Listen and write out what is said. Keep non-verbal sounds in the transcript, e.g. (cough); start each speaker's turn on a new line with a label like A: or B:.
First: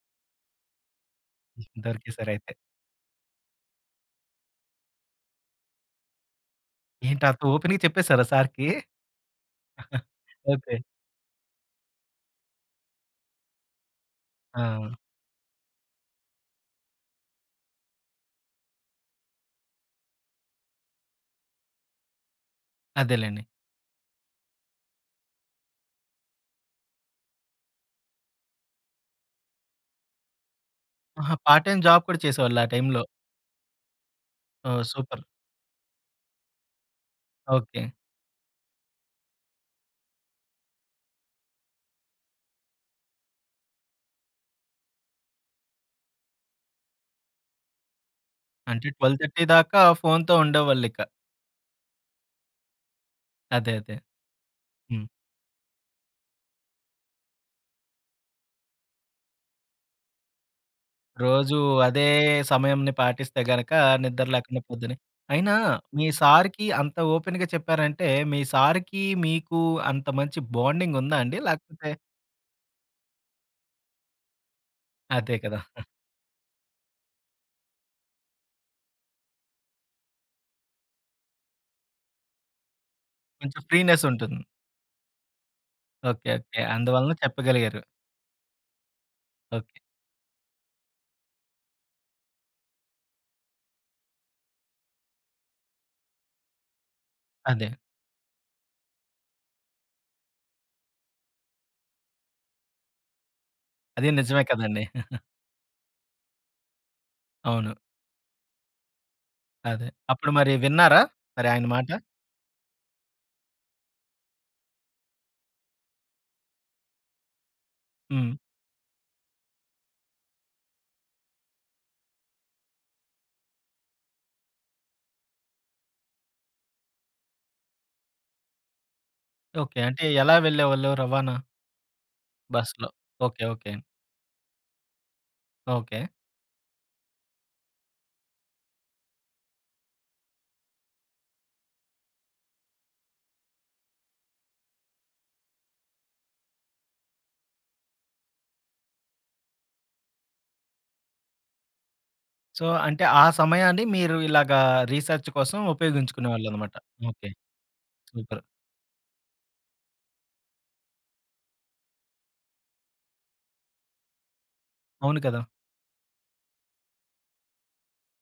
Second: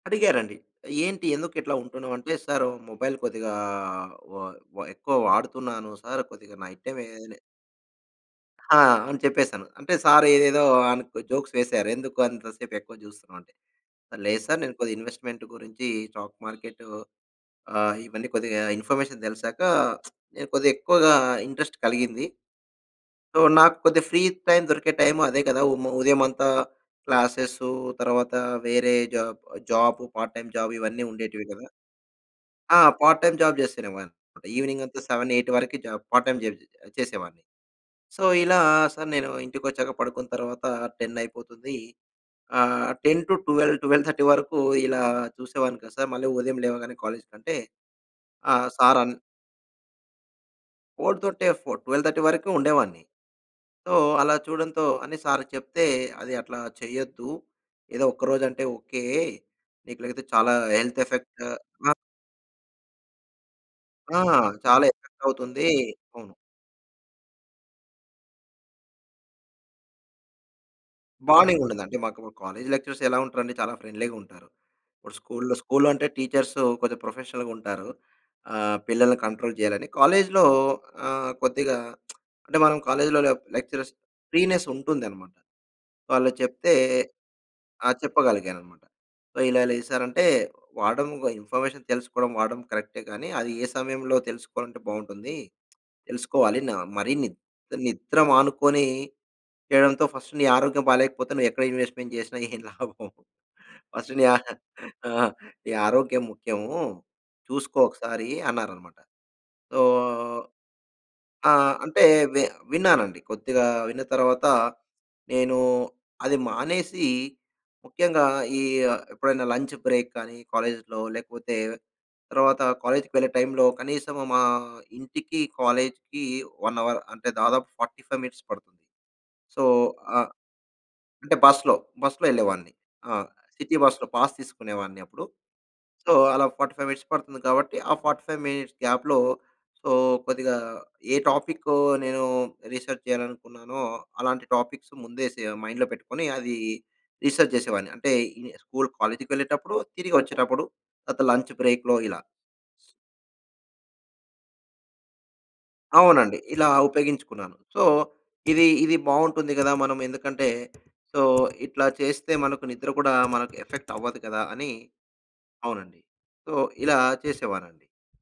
A: అడిగారండి. "ఏంటి ఎందుకు ఇట్లా ఉంటున్నావు?" అంటే
B: దొరికేసారయితే.
A: సారు మొబైల్ కొద్దిగా వ వ ఎక్కువ వాడుతున్నాను సారు కొద్దిగా నైట్ టైమేన్
B: ఏంటంత ఓపెన్‌గా చెప్పేసారా సారుకి?
A: ఆ! అని చెప్పేసాను అంటే
B: (giggles)
A: సారు ఏదేదో
B: ఓకే.
A: జోక్స్ వేసారు. "ఎందుకు అంత సేపు ఎక్కువ జూస్తున్నావు" అంటే లేదు సారు నేను
B: ఆ!
A: కొద్దిగా ఇన్వెస్ట్‌మెంట్ గురించి స్టాక్ మార్కెట్టు ఆహ్, ఇవన్నీ కొద్దిగా ఇన్ఫర్మేషన్ తెలిసాక, (smacks lips) కొద్దిగా ఎక్కువగా ఇంట్రెస్ట్ కలిగింది. సో,
B: అదేలెండి.
A: నాకు కొద్దిగా ఫ్రీ టైమ్ దొరికే టైము అదే కదా! ఉ ఉదయమంతా క్లాసేస్ తరువాత వేరే job job part time job ఇవన్నీ
B: ఆహా!
A: ఉండేటివి కదా!
B: పార్ట్ టైమ్ జాబ్ కూడా చేసేవాళ్ళు ఆ
A: ఆ
B: టైమ్‌లో?
A: పార్ట్ టైమ్ జాబ్ చేస్తునేవాడిని.
B: ఓహ్!
A: ఈవెనింగంతా
B: సూపర్.
A: 7, 8 వరికి జాబ్ పార్ట్ టైమ్ జాబ్ చేసేవాడిని.
B: ఓకే.
A: సో, ఇలా సారు నేను ఇంటికి వచ్చాక పడుకున్న తర్వాత 10 అయిపోతుంది. ఆహ్, 10-12, 12:30 వరకు ఇలా చూసేవాడిని కదా! సారు మళ్ళీ ఉదయం లేవగానే కాలేజికి. అంటే ఆహ్,
B: అంటే
A: సారు అన్
B: 12:30 దాకా ఫోనుతో ఉండేవాళ్ళిక.
A: (unintelligible) 12:30 వరకు ఉండేవాడిని.
B: అదే,
A: సో,
B: అదే.
A: అలా చూడటంతో
B: హ్మ్.
A: అని సారుకు చెప్తే, "అది అట్లా చెయ్యొద్దు. ఏదో ఒక్కరోజు అంటే ఓకే. నీకు లేతే చాలా హెల్త్ ఎఫెక్టు"
B: రోజు
A: నా
B: అదే సమయంని పాటిస్తే గనుక
A: ఆ!
B: నిద్ర లేకుండా,
A: చాలా
B: పొద్దున్న అయినా
A: ఎఫెక్టవుతుంది.
B: మీ
A: అవును.
B: సారుకి అంత ఓపెన్‌గా చెప్పారంటే, మీ సారుకి మీకు అంత మంచి బాండింగుందా అండి?
A: బాండింగుండదండి.
B: లేకపోతే
A: అంటే మాకు మా కాలేజి లెక్చరర్స్ ఎలా ఉంటారండి చాలా ఫ్రెండ్‌లీగా ఉంటారు.
B: అదే
A: స్కూలులో,
B: కదా!
A: స్కూలులో అంటే టీచర్స్ కొంచెం ప్రొఫెషనల్‌గుంటారు. ఆహ్, పిల్లల్ని కంట్రోల్ జేయాలని. కాలేజిలో ఆహ్, కొద్దిగా (smacks lips) అంటే మనం కాలేజిలో
B: కొంచెం
A: లెక్చరర్స్
B: ఫ్రీనెస్ ఉంటుంది.
A: ఫ్రీనెస్ ఉంటుందన్నమాట.
B: ఓకే,
A: వాళ్ళు
B: ఓకే.
A: చెప్తే
B: అందువలన చెప్పగలిగారు.
A: ఆ! చెప్పగలిగానన్నమాట. సో, ఇలా ఇలా
B: ఓకే.
A: ఇది సారు అంటే "వాడం, ఇన్‌ఫర్మేషన్ తెలుసుకోవడం, వాడం కరెక్టే కానీ అది ఏ సమయంలో తెలుసుకోవాలంటే బావుంటుంది. తెలుసుకోవాలి న మరి నిద్
B: అదే.
A: నిద్ర మానుకొని చేయడంతో ఫస్ట్ నీ ఆరోగ్యం బాగాలేకపోతే నువ్వు ఎక్కడ ఇన్వెస్ట్‌‌మెంట్ చేసినా ఏం లాభం?
B: అది
A: ఫస్ట్ నీ
B: నిజమే కదండి.
A: (giggles) ఆ!
B: (giggles)
A: ఆరోగ్యం ముఖ్యము,
B: అవును.
A: చూసుకో ఒకసారి" అన్నారన్నమాట. సో
B: అదే. అప్పుడు మరి విన్నారా? మరి ఆయన
A: ఆహ్,
B: మాట?
A: అంటే వి విన్నానండి. కొద్దిగా విన్న తర్వాత నేను అది మానేసి, ముఖ్యంగా
B: హ్మ్.
A: ఈ ఎప్పుడైనా లంచ్ బ్రేక్ కానీ, కాలేజిలో లేకపోతే తర్వాత కాలేజికి వెళ్ళే టైమ్‌లో కనీసం మా ఇంటికి, కాలేజికి 1 అవర్ అంటే దాదాపు 45 మినిట్స్ పడుతుంది. So,
B: okay. అంటే
A: ఆహ్,
B: ఎలా వెళ్ళేవాళ్ళు రవాణా?
A: అంటే బస్సులో బస్సులో వెళ్ళేవాడిని,
B: బస్సులో.
A: ఆ!
B: Okay, okay.
A: సిటీ బస్‌లో పాస్ తీసుకునేవాడిని అప్పుడు.
B: ఓకే.
A: సో, అలా 45 మినిట్స్ పడుతుంది కాబట్టి, ఆ 45 మినిట్స్ గ్యాప్‌లో. సో, కొద్దిగా ఏ టాపిక్కు నేను రీసెర్చ్ జేయాలనుకున్నానో అలాంటి టాపిక్స్ ముందే సె మైండ్‌లో పెట్టుకొని అది రీసెర్చ్ జేసేవాడిని. అంటే ఈ ని స్కూలు, కాలేజికి వెళ్ళేటప్పుడు తిరిగొచ్చేటప్పుడు తర్వాత లంచ్ బ్రేక్‌లో ఇలా.
B: సో, అంటే ఆ సమయాన్ని మీరు ఇలాగా రీసర్చ్ కోసం ఉపయోగించుకునే
A: అవునండి. ఇలా,
B: వాళ్ళన్నమాట. ఓకే.
A: ఉపయోగించుకున్నాను. So,
B: super.
A: ఇది ఇది బావుంటుంది కదా! మనం ఎందుకంటే, సో, ఇట్లా చేస్తే మనకు నిద్ర కూడా మనకు ఎఫెక్టవ్వదు కదా! అని
B: అవును కదా!
A: అవునండి. సో, ఇలా చేసేవాడినండి.